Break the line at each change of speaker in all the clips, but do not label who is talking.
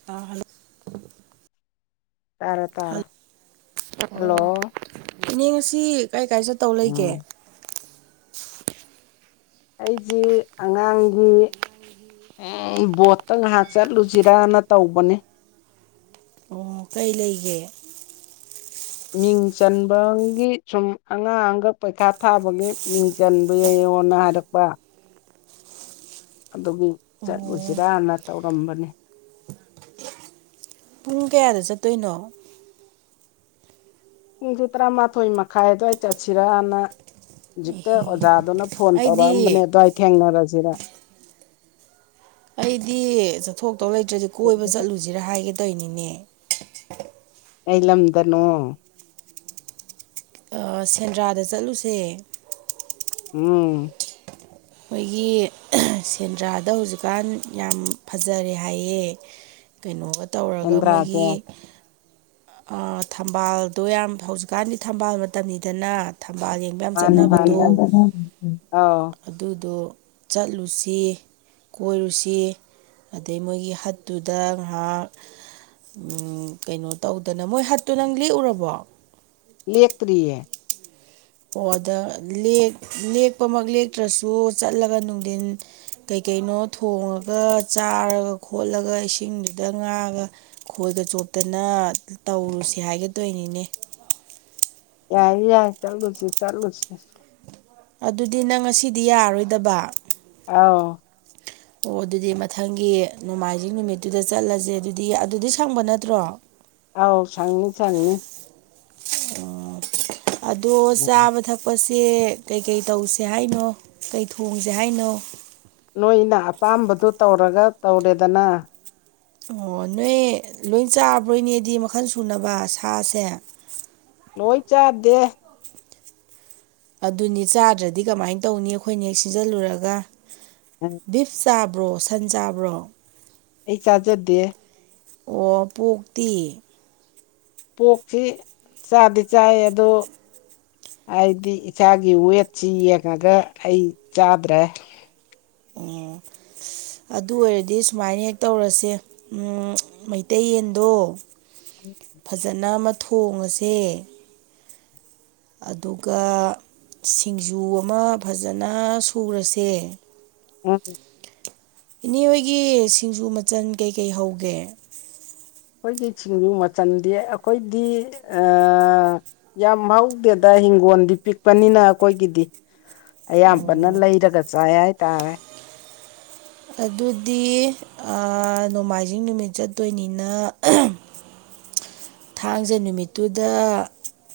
[unintelligible]
ꯇꯥꯔꯦ
ꯍꯜ
ꯇꯥꯔꯦ ꯍꯜꯂꯣ
ꯑꯣ ꯏꯅꯦ ꯉꯁꯤ ꯀꯥꯏ ꯀꯥꯏ ꯆꯠꯇꯧ ꯂꯩꯒꯦ꯫
ꯎꯝ ꯑꯩꯖꯤ ꯑꯉꯥꯡꯒꯤ꯫ ꯎ ꯕꯣꯠꯇ ꯉꯥꯏꯍꯥꯛ ꯆꯠꯂꯨꯁꯤꯔꯅ ꯇꯧꯕꯅꯦ꯫
ꯑꯣ ꯀꯩ ꯂꯩꯒꯦ꯫
ꯃꯤꯡ ꯆꯟꯕꯒꯤ ꯁꯨꯝ ꯑꯉꯥꯡꯒ ꯄꯩꯈꯥ ꯊꯥꯕꯒꯤ ꯃꯤꯡ꯫ ꯆꯟꯕ ꯌꯥꯏꯡꯉꯣꯟꯅ ꯍꯥꯏꯔꯛꯄ ꯑꯗꯨꯒꯤ
ꯑꯣ
ꯆꯠꯂꯨꯁꯤꯔꯅ ꯇꯧꯔꯝꯕꯅꯤ꯫
ꯄꯨꯡ ꯀꯌꯥꯗ ꯆꯠꯇꯣꯏꯅꯣ
ꯄꯨꯡꯁ ꯇꯔꯥꯃꯥꯊꯣꯏ ꯃꯈꯥꯏ ꯑꯗꯨꯗ꯭ꯋꯥꯏ ꯆꯠꯁꯤꯔꯅ ꯍꯧꯖꯤꯛꯇ
ꯑꯦꯍꯦ
ꯑꯣꯖꯥꯗꯨꯅ ꯐꯣꯟ
ꯑꯩꯗꯤ
ꯇꯧꯔꯛꯑꯝꯕꯅꯦ ꯑꯗꯨꯋꯥꯏ ꯊꯦꯡꯅꯔꯁꯤꯔ
ꯑꯩꯗꯤ ꯆꯠꯊꯣꯛꯇꯧ ꯂꯩꯇ꯭ꯔꯗꯤ ꯀꯣꯏꯕ ꯆꯠꯂꯨꯁꯤꯔꯥ ꯍꯥꯏꯒꯦꯗꯣꯏꯅꯤꯅꯦ꯫
ꯑꯩ ꯂꯝꯗꯅꯣ
ꯁꯦꯟꯗ꯭ꯔꯥꯗ ꯆꯠꯂꯨꯁꯦ꯫
ꯎꯝ
ꯑꯩꯈꯣꯏꯒꯤ ꯁꯦꯟꯗ꯭ꯔꯥꯗ ꯍꯧꯖꯤꯛꯀꯥꯟ ꯌꯥꯝ ꯐꯖꯔꯦ ꯍꯥꯏꯌꯦ ꯀꯩꯅꯣꯒ ꯇꯧꯔꯒ
ꯁꯦꯟꯗ꯭ꯔꯥꯁꯦ
ꯃꯣꯏꯒꯤ ꯊꯝꯕꯥꯜꯗꯣ ꯌꯥꯝ ꯍꯧꯖꯤꯛꯀꯥꯟꯗꯤ ꯊꯝꯕꯥꯜ ꯃꯇꯝꯅꯤꯗꯅ ꯊꯝꯕꯥꯜ ꯌꯦꯡ
ꯃꯥꯅꯤ ꯃꯥꯅꯤ ꯑꯥꯎ
ꯑꯗꯨꯗꯣ ꯆꯠꯂꯨꯁꯤ ꯀꯣꯏꯔꯨꯁꯤ ꯑꯗꯩ ꯃꯣꯏꯒꯤ ꯍꯠꯇꯨꯗ ꯉꯥꯏꯍꯥꯛ ꯎꯝ ꯀꯩꯅꯣ ꯇꯧꯗꯅ ꯃꯣꯏ ꯍꯠꯇꯨ ꯅꯪ ꯂꯦꯛꯎꯔꯕꯣ
ꯂꯦꯛꯇꯔꯤꯌꯦ
ꯑꯣ ꯑꯗꯥ ꯂꯦꯛ ꯂꯦꯛꯄꯃꯛ ꯂꯦꯛꯇ꯭ꯔꯁꯨ ꯆꯠꯂꯒ ꯅꯨꯡꯗꯤꯟ ꯀꯩꯀꯩꯅꯣ ꯊꯣꯡꯉꯒ ꯆꯥꯔꯒ ꯈꯣꯠꯂꯒ ꯏꯁꯤꯡꯗꯨꯗ ꯉꯥꯒ ꯈꯣꯏꯒ ꯆꯣꯞꯇꯅ ꯇꯧꯔꯨꯁꯦ ꯍꯥꯏꯒꯦ ꯇꯧꯏꯅꯤꯅꯦ
ꯌꯥꯏ ꯌꯥꯏ ꯆꯂꯨꯁꯤ ꯆꯂꯨꯁꯤ
ꯑꯗꯨꯗꯤ ꯅꯪ ꯉꯁꯤꯗꯤ ꯌꯥꯔꯣꯏꯗꯕ
ꯑꯥꯎ
ꯑꯣ ꯑꯗꯨꯗꯤ ꯃꯊꯪꯒꯤ ꯅꯣꯡꯃꯥꯏꯖꯤꯡ ꯅꯨꯃꯤꯠꯇꯨꯗ ꯆꯠꯂꯁꯦ ꯑꯗꯨꯗꯤ ꯑꯗꯨꯗꯤ ꯁꯪꯕ ꯅꯠꯇ꯭ꯔꯣ [unintelligible]
ꯑꯥꯎ ꯁꯪꯅꯤ ꯁꯪꯅꯤ
ꯑꯣ ꯑꯗꯣ ꯆꯥꯕ ꯊꯛ ꯄꯥꯁꯦ ꯀꯩꯀꯩ ꯇꯧꯁꯦ ꯍꯥꯏꯅꯣ ꯀꯩ ꯊꯣꯡꯖꯦ ꯍꯥꯏꯅꯣ
ꯅꯣꯏꯅ ꯑꯄꯥꯝꯕꯗꯣ ꯇꯧꯔꯒ ꯇꯧꯔꯦꯗꯅ
ꯑꯣ ꯅꯣꯏ ꯂꯣꯏ ꯆꯥꯕ꯭ꯔꯣ ꯏꯅꯦꯗꯤ ꯃꯈꯜ ꯁꯨꯅꯕ ꯁꯥꯁꯦ
ꯂꯣꯏ ꯆꯥꯗꯦ
ꯑꯗꯨꯅꯤ ꯆꯥꯗ꯭ꯔꯗꯤ ꯀꯃꯥꯏꯟ ꯇꯧꯅꯤ ꯑꯩꯈꯣꯏꯅ ꯍꯦꯛ ꯁꯤꯖꯜꯂꯨꯔꯒ
ꯎꯝ
ꯕꯤꯐ ꯆꯥꯕ꯭ꯔꯣ ꯁꯟ ꯆꯥꯕ꯭ꯔꯣ
ꯑꯩ ꯆꯥꯖꯗꯦ
ꯑꯣ ꯄꯣꯛꯇꯤ
ꯄꯣꯛꯁꯤ ꯆꯥꯗꯤ ꯆꯥꯏ ꯑꯗꯣ ꯍꯥꯏꯗꯤ ꯏꯁꯥꯒꯤ ꯋꯦꯠꯁꯤ ꯌꯦꯡꯉꯒ ꯑꯩ ꯆꯥꯗ꯭ꯔꯦ
ꯑꯣ ꯑꯗꯨ ꯑꯣꯏꯔꯗꯤ ꯁꯨꯃꯥꯏꯅ ꯍꯦꯛ ꯇꯧꯔꯁꯦ ꯎꯝ ꯃꯩꯇꯩ ꯌꯦꯟꯗꯣ ꯐꯖꯅ ꯑꯃ ꯊꯣꯡꯉꯁꯦ ꯑꯗꯨꯒ ꯁꯤꯡꯖꯨ ꯑꯃ ꯐꯖꯅ ꯁꯨꯔꯁꯦ
ꯎꯝ
ꯏꯅꯦ ꯍꯣꯏꯒꯤ ꯁꯤꯡꯖꯨ ꯃꯆꯟ ꯀꯩꯀꯩ ꯍꯧꯒꯦ
ꯑꯈꯣꯏꯒꯤ ꯁꯤꯡꯖꯨ ꯃꯆꯟꯗꯤ ꯑꯈꯣꯏꯗꯤ ꯑꯥ ꯌꯥꯝ ꯍꯧꯗꯦꯗ ꯍꯤꯡꯒꯣꯜꯗꯤ ꯄꯤꯛꯄꯅꯤꯅ ꯑꯩꯈꯣꯏꯒꯤꯗꯤ ꯑꯌꯥꯝꯕꯅ
ꯑꯣ
ꯂꯩꯔꯒ ꯆꯥꯏ ꯍꯥꯏꯇꯥꯔꯦ
ꯑꯗꯨꯗꯤ ꯑꯥ ꯅꯣꯡꯃꯥꯏꯖꯤꯡ ꯅꯨꯃꯤꯠ ꯆꯠꯇꯣꯏꯅꯤꯅ [inaudible] ꯊꯥꯡꯖ ꯅꯨꯃꯤꯠꯇꯨꯗ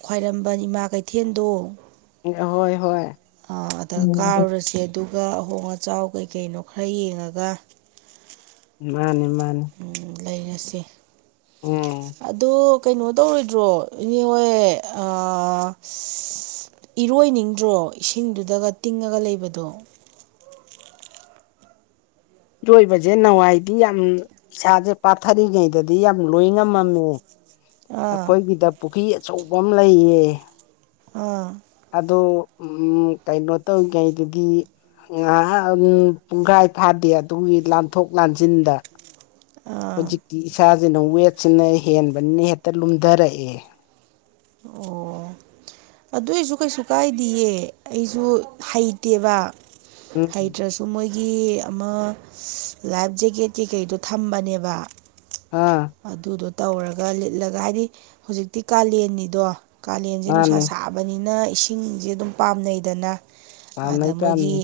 ꯈ꯭ꯋꯥꯏꯔꯝꯕꯟ ꯏꯃꯥ ꯀꯩꯊꯦꯟꯗꯣ
ꯍꯣꯏ ꯍꯣꯏ
ꯑꯗ
ꯎꯝ
ꯀꯥꯔꯨꯔꯁꯦ ꯑꯗꯨꯒ ꯑꯍꯣꯡ ꯑꯆꯥꯎ ꯀꯩꯀꯩꯅꯣ ꯈꯔ ꯌꯦꯡꯉꯒ
ꯃꯥꯅꯤ ꯃꯥꯅꯤ
ꯂꯩꯔꯁꯤ
ꯎꯝ
ꯑꯗꯣ ꯀꯩꯅꯣ ꯇꯧꯔꯣꯏꯗ꯭ꯔꯣ ꯏꯅꯦ ꯍꯣꯏ ꯑꯥ ꯏꯔꯣꯏꯅꯤꯡꯗ꯭ꯔꯣ ꯏꯁꯤꯡꯗꯨꯗꯒ ꯇꯤꯡꯉꯒ ꯂꯩꯕꯗꯣ
ꯏꯔꯣꯏꯕꯖꯦ ꯅꯋꯥꯏꯗꯤ ꯌꯥꯝ ꯏꯁꯥꯁꯦ ꯄꯥꯊꯥꯔꯤ ꯉꯩꯗꯗꯤ ꯌꯥꯝ ꯂꯣꯏ ꯉꯝꯃꯝꯃꯦ
ꯑꯥ
ꯑꯈꯣꯏꯒꯤꯗ ꯄꯨꯈꯤ ꯑꯆꯧꯕ ꯑꯃ ꯂꯩꯌꯦ
ꯑꯥ
ꯑꯗꯣ ꯎꯝ ꯀꯩꯅꯣ ꯇꯧꯉꯩꯗꯗꯤ ꯉꯍꯥꯛ ꯄꯨꯡꯈꯥꯏ ꯐꯥꯗꯦ ꯑꯗꯨꯒꯤ ꯂꯥꯟꯊꯣꯛ ꯂꯥꯟꯁꯤꯟꯗ ꯍꯧꯖꯤꯛꯇꯤ ꯏꯁꯥꯁꯤꯅ ꯋꯦꯠꯁꯤꯅ ꯍꯦꯟꯕꯅꯤꯅ ꯍꯦꯛꯇ ꯂꯨꯝꯊꯔꯛꯑꯦ
ꯑꯣ ꯑꯗꯨꯏꯁꯨ ꯀꯩꯁꯨ ꯀꯥꯏꯗꯌꯦ ꯑꯩꯁꯨ ꯍꯩꯇꯦꯕ
ꯎꯝ
ꯍꯩꯇ꯭ꯔꯁꯨ ꯃꯣꯏꯒꯤ ꯑꯃ ꯂꯥꯏꯐ ꯖꯦꯛꯀꯦꯠ ꯀꯩꯀꯩꯗꯣ ꯊꯝꯕꯅꯦꯕ
ꯑꯥ
ꯑꯗꯨꯗꯣ ꯇꯧꯔꯒ ꯂꯤꯠꯂꯒ ꯍꯥꯏꯗꯤ ꯍꯧꯖꯤꯛꯇꯤ ꯀꯥꯂꯦꯟꯅꯤꯗꯣ ꯀꯥꯂꯦꯟꯁꯦ ꯅꯨꯡꯁꯥ
ꯃꯥꯅꯦ
ꯁꯥꯕ ꯐꯥꯕꯅꯤꯅ ꯏꯁꯤꯡꯁꯦ ꯑꯗꯨꯝ ꯄꯥꯝꯅꯩꯗꯅ ꯑꯗ
ꯄꯥꯝꯅꯩ
ꯃꯣꯏꯒꯤ
ꯄꯥꯝꯅꯩ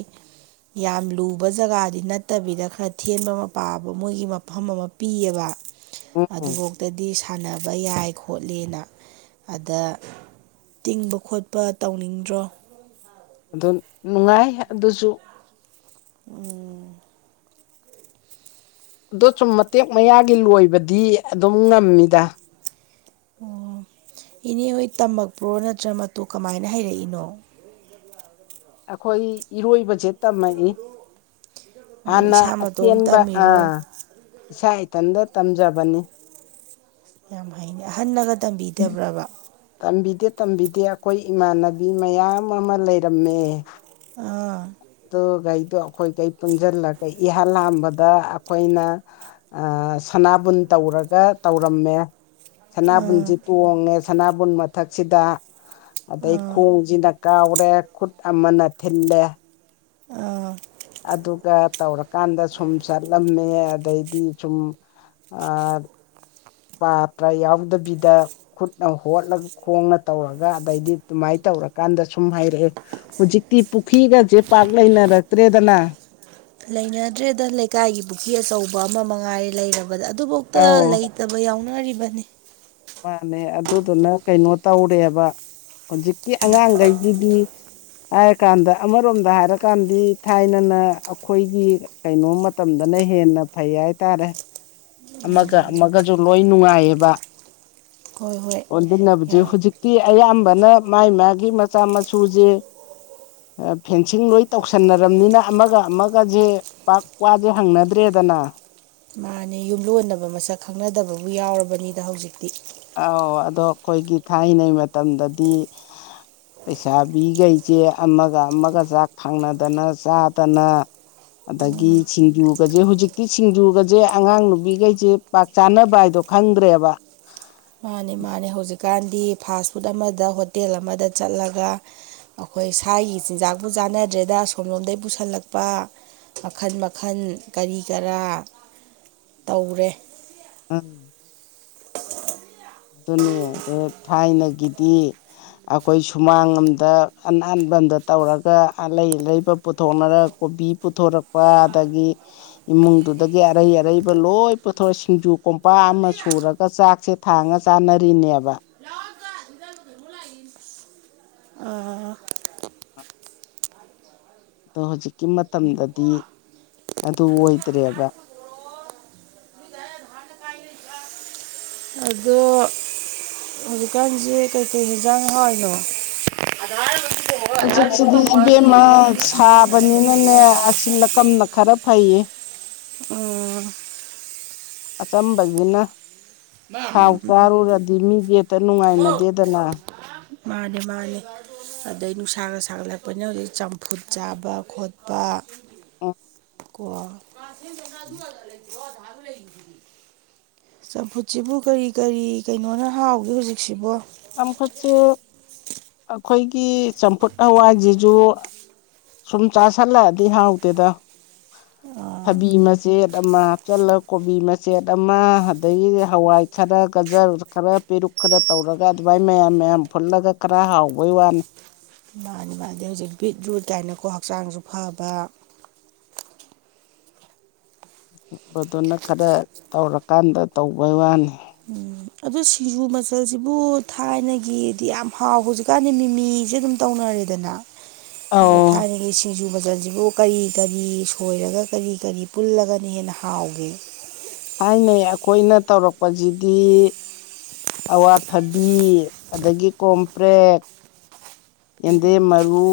ꯌꯥꯝ ꯂꯨꯕ ꯖꯒꯥꯗꯤ ꯅꯠꯇꯕꯤꯗ ꯈꯔ ꯊꯦꯟꯕ ꯃꯄꯥꯕ ꯃꯣꯏꯒꯤ ꯃꯐꯝ ꯑꯃ ꯄꯤꯌꯦꯕ
ꯎꯝ
ꯑꯗꯨꯐꯧꯇꯗꯤ ꯁꯥꯟꯅꯕ ꯌꯥꯏ ꯈꯣꯠꯂꯦꯅ ꯑꯗ ꯇꯤꯡꯕ ꯈꯣꯠꯄ ꯇꯧꯅꯤꯡꯗ꯭ꯔꯣ
ꯑꯗꯨꯝ ꯅꯨꯡꯉꯥꯏ ꯑꯗꯨꯁꯨ
ꯎꯝ
ꯑꯗꯣ ꯆꯨꯝ ꯃꯇꯦꯛ ꯃꯌꯥꯒꯤ ꯂꯣꯏꯕꯗꯤ ꯑꯗꯨꯝ ꯉꯝꯃꯤꯗ
ꯑꯣ ꯏꯅꯦ ꯍꯣꯏ ꯇꯝꯃꯛꯄ꯭ꯔꯣ ꯅꯠꯇ꯭ꯔ ꯃꯇꯨ ꯀꯃꯥꯏꯅ ꯍꯩꯔꯛꯏꯅꯣ
ꯑꯈꯣꯏ ꯏꯔꯣꯏꯕ ꯖꯦꯠ ꯇꯝꯃꯛꯏ
ꯑꯣ
ꯍꯥꯟꯅ
ꯏꯁꯥ ꯃꯇꯣꯝ
ꯑꯊꯦꯟꯕ
ꯇꯝꯃꯤꯔꯣ
ꯑꯥ ꯏꯁꯥ ꯏꯊꯟꯇ ꯇꯝꯖꯕꯅꯤ
ꯌꯥꯝ ꯍꯩꯅꯦ ꯑꯍꯟꯅꯒ ꯇꯝꯕꯤꯗꯕ꯭ꯔꯕ
ꯇꯝꯕꯤꯗꯦ ꯇꯝꯕꯤꯗꯦ ꯑꯩꯈꯣꯏ ꯏꯃꯥꯟꯅꯕꯤ ꯃꯌꯥꯝ ꯑꯃ ꯂꯩꯔꯝꯃꯦ
ꯑꯥ
ꯑꯗꯨꯈꯩꯗꯣ ꯑꯩꯈꯣꯏꯈꯩ ꯄꯨꯟꯁꯤꯜꯂꯒ ꯏꯍꯥꯟ ꯍꯥꯟꯕꯗ ꯑꯩꯈꯣꯏꯅ ꯁꯅꯥꯕꯨꯟ ꯇꯧꯔꯒ ꯇꯧꯔꯝꯃꯦ ꯁꯅꯥꯕꯨꯟꯁꯤ ꯇꯣꯡꯉꯦ ꯁꯅꯥꯕꯨꯟ ꯃꯊꯛꯁꯤꯗ ꯑꯗꯩ
ꯑꯥ
ꯈꯣꯡꯁꯤꯅ ꯀꯥꯎꯔꯦ ꯈꯨꯠ ꯑꯃꯅ ꯊꯤꯜꯂꯦ
ꯑꯥ
ꯑꯗꯨꯒ ꯇꯧꯔꯀꯥꯟꯗ ꯁꯨꯝ ꯆꯠꯂꯝꯃꯦ ꯑꯗꯩꯗꯤ ꯁꯨꯝ ꯄꯥꯇ꯭ꯔꯥ ꯌꯥꯎꯗꯕꯤꯗ ꯈꯨꯠꯅ ꯍꯣꯠꯂꯒ ꯈꯣꯡꯅ ꯇꯧꯔꯒ ꯑꯗꯩꯗꯤ ꯑꯗꯨꯃꯥꯏꯅ ꯇꯧꯔꯀꯥꯟꯗ ꯁꯨꯝ ꯍꯩꯔꯛꯑꯦ ꯍꯧꯖꯤꯛꯇꯤ ꯄꯨꯈ꯭ꯔꯤꯒꯁꯦ ꯄꯥꯛ ꯂꯩꯅꯔꯛꯇ꯭ꯔꯦꯗꯅ
ꯂꯩꯅꯗ꯭ꯔꯦꯗ ꯂꯩꯀꯥꯏꯒꯤ ꯄꯨꯈ꯭ ꯑꯆꯧꯕ ꯑꯃ ꯃꯉꯥꯏꯔꯦ ꯂꯩꯔꯕꯗ ꯑꯗꯨꯐꯥꯎꯗ
ꯑꯥꯎ
ꯂꯩ ꯇꯕ ꯌꯥꯎꯅꯔꯤꯕꯅꯤ
ꯃꯥꯅꯦ ꯑꯗꯨꯗꯨꯅ ꯀꯩꯅꯣ ꯇꯧꯔꯦꯕ ꯍꯧꯖꯤꯛꯀꯤ ꯑꯉꯥꯡꯒꯩꯒꯤꯗꯤ ꯍꯥꯏꯔ ꯀꯥꯟꯗ ꯑꯃꯔꯣꯝꯗ ꯍꯥꯏꯔꯀꯥꯟꯗꯤ ꯊꯥꯏꯅꯅ ꯑꯩꯈꯣꯏꯒꯤ ꯀꯩꯅꯣ ꯃꯇꯝꯗꯅ ꯍꯦꯟꯅ ꯐꯩ ꯍꯥꯏꯇꯥꯔꯦ ꯑꯃꯒ ꯑꯃꯒꯁꯨ ꯂꯣꯏ ꯅꯨꯡꯉꯥꯏꯌꯦꯕ
ꯍꯣꯏ ꯍꯣꯏ
ꯑꯣꯟꯗꯨꯟꯅꯕꯖꯦ
ꯌꯥꯝ
ꯍꯧꯖꯤꯛꯇꯤ ꯑꯌꯥꯝꯕꯅ ꯃꯥꯏ ꯃꯥꯒꯤ ꯃꯆꯥ ꯃꯁꯨꯖꯦ ꯑ ꯐꯦꯟꯁꯤꯡ ꯂꯣꯏ ꯇꯧꯁꯟꯅꯔꯝꯅꯤꯅ ꯑꯃꯒ ꯑꯃꯒꯁꯦ ꯄꯥꯛ ꯋꯥꯁꯦ ꯍꯪꯅꯗ꯭ꯔꯦꯗꯅ
ꯃꯥꯅꯦ ꯌꯨꯝꯂꯣꯟꯅꯕ ꯃꯁꯛ ꯈꯪꯅꯗꯕꯕꯨ ꯌꯥꯎꯔꯕꯅꯤꯗ ꯍꯧꯖꯤꯛꯇꯤ
ꯑꯧ ꯑꯗꯣ ꯑꯈꯣꯏꯒꯤ ꯊꯥꯏꯅꯒꯤ ꯃꯇꯝꯗꯗꯤ
ꯍ
ꯂꯩꯁꯥꯕꯤꯈꯩꯁꯦ ꯑꯃꯒ ꯑꯃꯒ ꯆꯥꯛ ꯐꯪꯅꯗꯅ ꯆꯥꯗꯅ ꯑꯗꯒꯤ ꯁꯤꯡꯖꯨꯒꯁꯦ ꯍꯧꯖꯤꯛꯇꯤ ꯁꯤꯡꯖꯨꯒꯁꯦ ꯑꯉꯥꯡ ꯅꯨꯕꯤꯒꯩꯁꯦ ꯄꯥꯛ ꯆꯥꯅꯕ ꯍꯥꯏꯗꯣ ꯈꯪꯗ꯭ꯔꯦꯕ
ꯃꯥꯅꯦ ꯃꯥꯅꯦ ꯍꯧꯖꯤꯛꯀꯥꯟꯗꯤ ꯐꯥꯁ ꯐꯨꯗ ꯑꯃꯗ ꯍꯣꯇꯦꯜ ꯑꯃꯗ ꯆꯠꯂꯒ ꯑꯈꯣꯏ ꯁꯥꯏꯒꯤ ꯆꯤꯟꯖꯥꯛꯄꯨ ꯆꯥꯅꯗ꯭ꯔꯦꯗ ꯑꯁꯣꯝꯂꯣꯝꯗꯒꯤ ꯄꯨꯁꯜꯂꯛꯄ ꯃꯈꯟ ꯃꯈꯟ ꯀꯔꯤ ꯀꯔꯥ ꯇꯧꯔꯦ
ꯑꯥꯝ ꯑꯗꯨꯅꯤ ꯑꯗ ꯊꯥꯏꯅꯒꯤꯗꯤ ꯑꯈꯣꯏ ꯁꯨꯃꯥꯡ ꯑꯃꯗ ꯑꯅꯥꯟꯕꯝꯗ ꯇꯧꯔꯒ ꯑꯂꯩ ꯑꯔꯩꯕ ꯄꯨꯊꯣꯛꯅꯔꯛ ꯀꯣꯕꯤ ꯄꯨꯊꯣꯔꯛꯄ ꯑꯗꯒꯤ ꯏꯃꯨꯡꯗꯨꯗꯒꯤ ꯑꯔꯩ ꯑꯔꯩꯕ ꯂꯣꯏ ꯄꯨꯊꯣꯔꯦ ꯁꯤꯡꯖꯨ ꯀꯣꯝꯄꯥ ꯑꯃ ꯁꯨꯔꯒ ꯆꯥꯛꯁꯦ ꯊꯥꯡꯉ ꯆꯥꯟꯅꯔꯤꯅꯦꯕ
ꯑꯥ
ꯑꯗꯣ ꯍꯧꯖꯤꯛꯀꯤ ꯃꯇꯝꯗꯗꯤ ꯑꯗꯨ ꯑꯣꯏꯗ꯭ꯔꯦꯕ
ꯑꯗꯣ ꯍꯧꯖꯤꯛꯀꯥꯟꯁꯦ ꯀꯩꯀꯩ ꯌꯦꯟꯖꯥꯡ ꯍꯥꯎꯋꯤꯅꯣ
ꯍꯧꯖꯤꯛꯁꯤꯗꯤ ꯏꯕꯦꯝꯃ ꯁꯥꯕꯅꯤꯅꯅꯦ ꯑꯁꯤꯜꯂꯀꯅ ꯈꯔ ꯐꯩꯌꯦ
ꯑꯣ
ꯑꯆꯝꯕꯖꯤꯅ ꯊꯥꯎ ꯆꯥꯔꯨꯔꯗꯤ ꯃꯤꯖꯦ ꯍꯦꯛꯇ ꯅꯨꯡꯉꯥꯏꯅꯗꯦꯗꯅ
ꯃꯥꯅꯦ ꯃꯥꯅꯦ ꯑꯗꯩ ꯅꯨꯡꯁꯥꯒ ꯁꯥꯒꯠꯂꯛꯄꯅꯤꯅ ꯍꯧꯖꯤꯛ ꯆꯝꯐꯨꯠ ꯆꯥꯕ ꯈꯣꯠꯄ
ꯎꯝ
ꯇꯀꯣ
[inaudible]
ꯂꯩꯣ ꯊꯒ ꯂꯩꯗꯤ ꯆꯝꯐꯨꯠꯁꯤꯕꯨ ꯀꯔꯤ ꯀꯔꯤ ꯀꯩꯅꯣꯅ ꯍꯥꯎꯒꯦ ꯍꯧꯖꯤꯛꯁꯤꯕꯣ
ꯆꯝꯐꯨꯠꯁꯦ ꯑꯩꯈꯣꯏꯒꯤ ꯆꯝꯐꯨꯠ ꯍꯋꯥꯏꯁꯤꯁꯨ ꯁꯨꯝ ꯆꯥꯥꯁꯜꯂꯛꯑꯗꯤ ꯍꯥꯎꯇꯦꯗ
ꯑꯥ
ꯐꯕꯤ ꯃꯆꯦꯠ ꯑꯃ ꯍꯥꯞꯆꯤꯜꯂ ꯀꯣꯕꯤ ꯃꯆꯦꯠ ꯑꯃ ꯑꯗꯒꯤ ꯍꯋꯥꯏ ꯈꯔ ꯒꯖꯔ ꯈꯔ ꯄꯦꯔꯨꯛ ꯈꯔ ꯇꯧꯔꯒ ꯑꯗꯨꯃꯥꯏꯅ ꯃꯌꯥꯝ ꯃꯌꯥꯝ ꯐꯨꯜꯂꯒ ꯈꯔ ꯍꯥꯎꯕꯩ ꯋꯥꯅꯤ
ꯃꯥꯅꯤꯃ ꯑꯗꯩ ꯍꯧꯖꯤꯛ ꯕꯤꯠ ꯔꯨꯠ ꯀꯥꯏꯅꯀꯣ ꯍꯛꯆꯥꯡꯁꯨ ꯐꯕ
ꯕꯗꯨꯅ ꯈꯔ ꯇꯧꯔꯀꯥꯟꯗ ꯇꯧꯕꯩ ꯋꯥꯅꯤ
ꯑꯗꯨ ꯁꯤꯡꯖꯨ ꯃꯆꯜꯁꯤꯕꯨ ꯊꯥꯏꯅꯒꯤꯗꯤ ꯌꯥꯝ ꯍꯥꯎ ꯍꯧꯖꯤꯛꯀꯥꯟꯗꯤ ꯃꯤꯃꯤꯁꯦ ꯑꯗꯨꯝ ꯇꯧꯅꯔꯦꯗꯅ ꯑꯗꯣ
ꯑꯧ
ꯊꯥꯏꯅꯒꯤ ꯁꯤꯡꯖꯨ ꯕꯖꯜꯁꯤꯕꯨ ꯀꯔꯤ ꯀꯔꯤ ꯁꯣꯏꯔꯒ ꯀꯔꯤ ꯀꯔꯤ ꯄꯨꯜꯂꯒꯅ ꯍꯦꯟꯅ ꯍꯥꯎꯒꯦ
ꯊꯥꯏꯅꯩ ꯑꯩꯈꯣꯏꯅ ꯇꯧꯔꯛꯄꯁꯤꯗꯤ ꯑꯋꯥꯊꯕꯤ ꯑꯗꯒꯤ ꯀꯣꯝꯄ꯭ꯔꯦꯛ ꯌꯦꯟꯗꯦꯝ ꯃꯔꯨ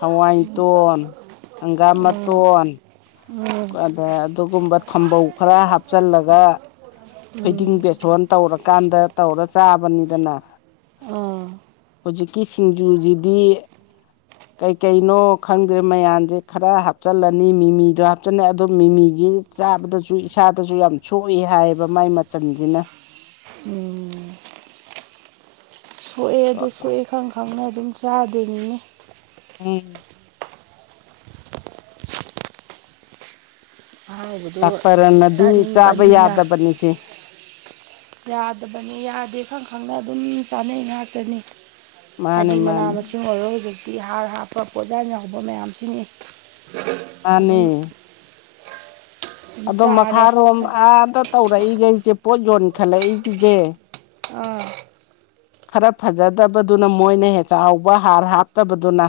ꯍꯋꯥꯏꯇꯣꯟ ꯍꯪꯒꯥꯝ
ꯎꯝ
ꯃꯇꯣꯟ
ꯎꯝ
ꯑꯗ ꯑꯗꯨꯒꯨꯝꯕ ꯊꯝꯕꯧ ꯈꯔ ꯍꯥꯞꯆꯤꯜꯂꯒ ꯐꯩꯗꯤꯡ
ꯎꯝ
ꯄꯦꯠꯁꯣꯟ ꯇꯧꯔꯀꯥꯟꯗ ꯇꯧꯔ ꯆꯥꯕꯅꯤꯗꯅ
ꯑꯥ
ꯍꯧꯖꯤꯛꯀꯤ ꯁꯤꯡꯖꯨꯖꯤꯗꯤ
[unintelligible]
ꯀꯩꯀꯩꯅꯣ ꯈꯪꯗ꯭ꯔꯦ ꯃꯌꯥꯝꯁꯦ ꯈꯔ ꯍꯥꯞꯆꯤꯜꯂꯅꯤ ꯃꯤꯃꯤꯗꯣ ꯍꯥꯞꯆꯜꯅꯤ ꯑꯗꯣ ꯃꯤꯃꯤꯁ ꯆꯥꯕꯗꯁꯨ ꯏꯁꯥꯗꯁꯨ ꯌꯥꯝ ꯁꯣꯛꯏ ꯍꯥꯏꯌꯦꯕ ꯃꯥꯏ ꯃꯆꯟꯁꯤꯅ
ꯎꯝ ꯁꯣꯛꯑꯦ ꯑꯗꯨ ꯁꯣꯛꯑꯦ ꯈꯪ ꯈꯪꯅ ꯑꯗꯨꯝ ꯆꯥꯗꯣꯏꯅꯤꯅꯦ
ꯎꯝ
ꯍꯥꯎ
ꯗꯥꯛꯇꯔꯅꯗꯤ ꯆꯥꯕ ꯌꯥꯗꯕꯅꯤꯁꯦ
ꯌꯥꯗꯕꯅꯤ ꯌꯥꯗꯦ ꯈꯪ ꯈꯪꯅ ꯑꯗꯨꯝ ꯆꯥꯅꯩ ꯉꯥꯛꯇꯅꯤ
ꯃꯥꯅꯦ
ꯍꯥꯏꯗꯤ ꯃꯅꯥ
ꯃꯥꯅꯦ
ꯃꯁꯤꯡ ꯑꯣꯏꯔꯣ ꯍꯧꯖꯤꯛꯇꯤ ꯍꯥꯔ ꯍꯥꯞꯄ ꯄꯣꯠꯌꯥꯟ ꯌꯥꯕ ꯃꯌꯥꯝꯁꯤꯅꯤ ꯑꯗꯨ
ꯃꯥꯅꯦ
ꯑꯗꯨꯝ ꯑꯗꯨꯝ
ꯑꯗꯣ
ꯆꯥꯔꯦ
ꯃꯈꯥꯔꯣꯝ
ꯐꯠ
ꯑꯥꯗ ꯇꯧꯔꯛꯏꯈꯩꯁꯦ ꯄꯣꯠ ꯌꯣꯟꯈꯠꯂꯛꯏꯒꯤꯁꯦ
ꯎꯝ
ꯈꯔ ꯐꯖꯗꯕꯗꯨꯅ ꯃꯣꯏꯅ ꯆꯥꯎꯕ ꯍꯥꯔ ꯍꯥꯞꯇꯕꯗꯨꯅ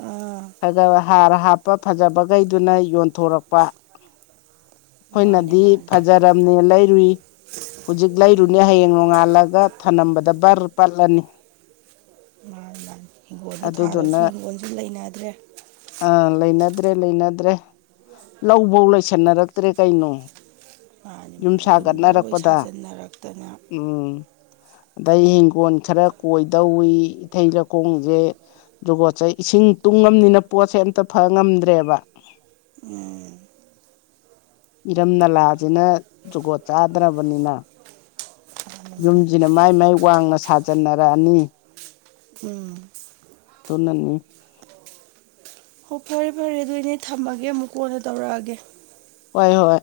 ꯑꯥ
ꯈ ꯍꯥꯔ ꯍꯥꯞꯄ ꯐꯖꯕꯈꯩꯗꯨꯅ ꯌꯣꯟꯊꯣꯔꯛꯄ
ꯃꯥꯅꯦ
ꯑꯩꯈꯣꯏꯅꯗꯤ
ꯃꯥꯅꯦ
ꯐꯖꯔꯝꯅꯦ ꯂꯩꯔꯨꯏ ꯍꯧꯖꯤꯛ ꯂꯩꯔꯨꯅꯦ ꯍꯌꯦꯡ ꯅꯣꯡꯉꯥꯜꯂꯒ ꯊꯂꯝꯝꯕꯗ ꯕꯔ ꯄꯠꯂꯅꯤ
ꯃꯥ ꯃꯥ ꯍꯤꯡꯒꯣꯜꯗ ꯊꯥꯗꯕꯁꯨ
ꯑꯗꯨꯗꯨꯅ
ꯍꯤꯡꯒꯣꯜꯁꯨ ꯂꯩꯅꯗ꯭ꯔꯦ
ꯑꯥ ꯂꯩꯅꯗ꯭ꯔꯦ ꯂꯩꯅꯗ꯭ꯔꯦ ꯂꯧꯐꯧ ꯂꯣꯏꯁꯟꯅꯔꯛꯇ꯭ꯔꯦ ꯀꯩꯅꯣ
ꯃꯥꯅꯦ
ꯌꯨꯝ
ꯃꯥꯅꯦ ꯂꯣꯏ
ꯁꯥꯒꯠꯅꯔꯛꯄꯗ
ꯁꯥꯖꯟꯅꯔꯛꯇꯅ
ꯎꯝ ꯑꯗꯩ ꯍꯤꯡꯒꯣꯜ ꯈꯔ ꯀꯣꯏꯗꯧꯏꯤ ꯏꯊꯩ ꯂꯧꯈꯣꯡꯁꯦ ꯖꯨꯒꯣꯠ ꯆꯩ ꯏꯁꯤꯡ ꯇꯨꯡꯉꯕꯅꯤꯅ ꯄꯣꯠꯁꯦ ꯑꯝꯇ ꯐ ꯉꯝꯗ꯭ꯔꯦꯕ
ꯎꯝ
ꯏꯔꯝ ꯅꯂꯥꯁꯤꯅ ꯖꯨꯒꯣꯠ ꯆꯥꯗ꯭ꯔꯕꯅꯤꯅ
ꯃꯥꯅꯦ ꯃꯥꯅꯦ
ꯌꯨꯝꯖꯤꯅ ꯃꯥꯏ ꯃꯥꯏ ꯋꯥꯡꯅ ꯁꯥꯖꯟꯅꯔꯛꯑꯅꯤ
ꯎꯝ
ꯇꯅꯅꯤ
ꯎꯨ ꯐꯔ ꯐꯔ ꯑꯗꯨꯗꯤ ꯊꯝꯃꯒꯦ ꯑꯃꯨꯛ ꯀꯣꯟꯅ ꯇꯧꯔꯛꯑꯒꯦ
ꯍꯣꯏ ꯍꯣꯏ